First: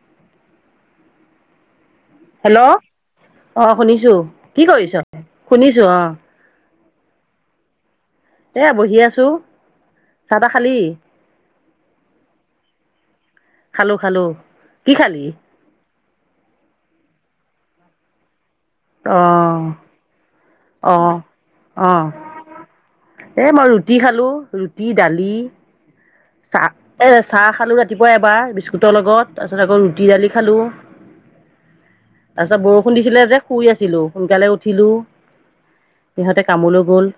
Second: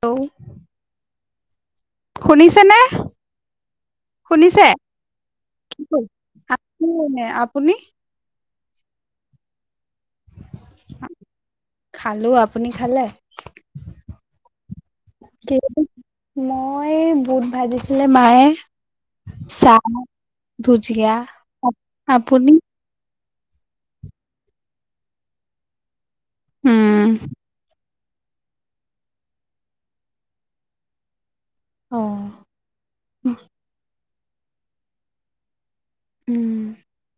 ত' hello শুনিছে নে? অ' শুনিছো কি কৰিছ শুনিছো অ', [unintelligible] আপুনি? এ বহি আছোঁ চাহ তাহ খালী? খালোঁ আপুনি খালে? খালোঁ খালোঁ কি খালি? মই বুট ভাজিছিলে মায়ে। অ চাহ অ ভুজিয়া আপুনি? এ মই ৰুটি খালোঁ ৰুটি দালি উম। চাহ এ চাহ খালোঁ ৰাতি ৰাতিপুৱা এবাৰ বিস্কুটৰ লগত তাৰপিছত আকৌ ৰুটি দালি খালোঁ। তাৰপিছত বৰষুণ দিছিলে যে শুই আছিলোঁ সোনকালে উঠিলো। উম সিহঁতে কামোলো গ'ল।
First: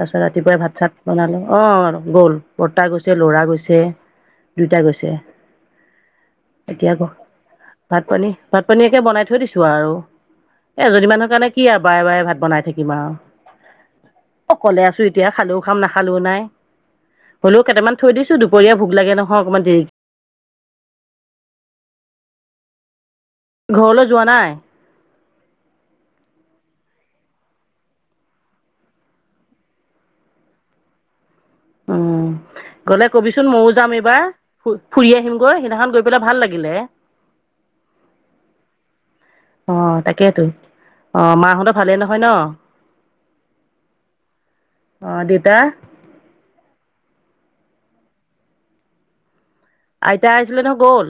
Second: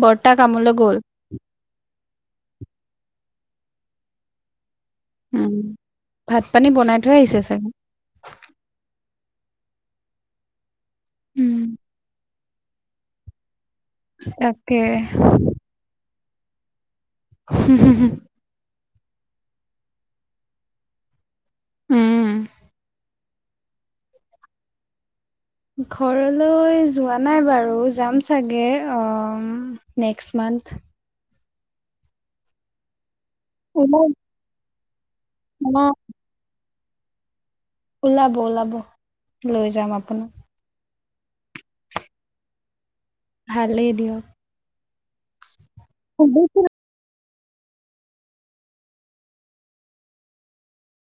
তাৰপিছত বৰ্তা ৰাতিপুৱাই কামলৈ ভাত চাত গ'ল বনালোঁ অ', আৰু গ'ল। বৰ্তা গৈছে লৰা গৈছে দুইটা গৈছে। উম ভাত পানী এতিয়া বনাই আকৌ থৈ আহিছে চাগে। ভাত পানী ভাত পানীয়ে কে বনাই থৈ দিছো আৰু এ এজনী মানুহ কাৰণে উম কি আৰু বাৰে বাৰে ভাত বনাই থাকিম আৰু। অকলে তাকে আছোঁ এতিয়া খালেও খাম, নাখালেও নাই, হলেও কেইটামান থৈ দিছো দুপৰীয়া ভোক লাগে নহয় অকণমান দেৰি উম, ঘৰলৈ যোৱা নাই? ঘৰলৈ যোৱা নাই বাৰু যাম চাগে অ', নেক্সট মান্থ। [inaudible] উম, গলে কবিচোন ময়ো যাম ওলাব এইবাৰ। ফুৰি আহিমগৈ অ সেইদিনাখন গৈ পেলাই ভাল লাগিলে। ওলাব ওলাব লৈ যাম আপোনাক। অ', মাহঁতে ভালেই নহয় ন? ভালেই দিয়ক। অ', দেউতা? [unintelligible] আইতা আছিলে নে গ'ল?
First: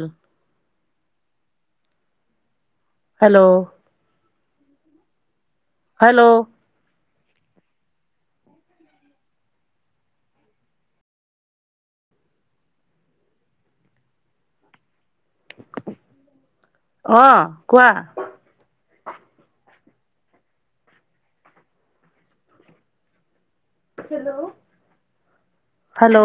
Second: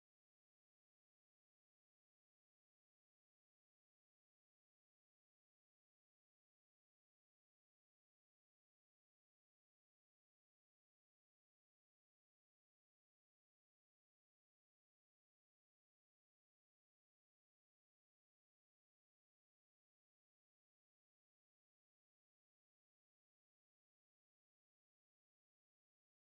হেল্ল' হেল্ল' অ', কোৱা। হেল্ল'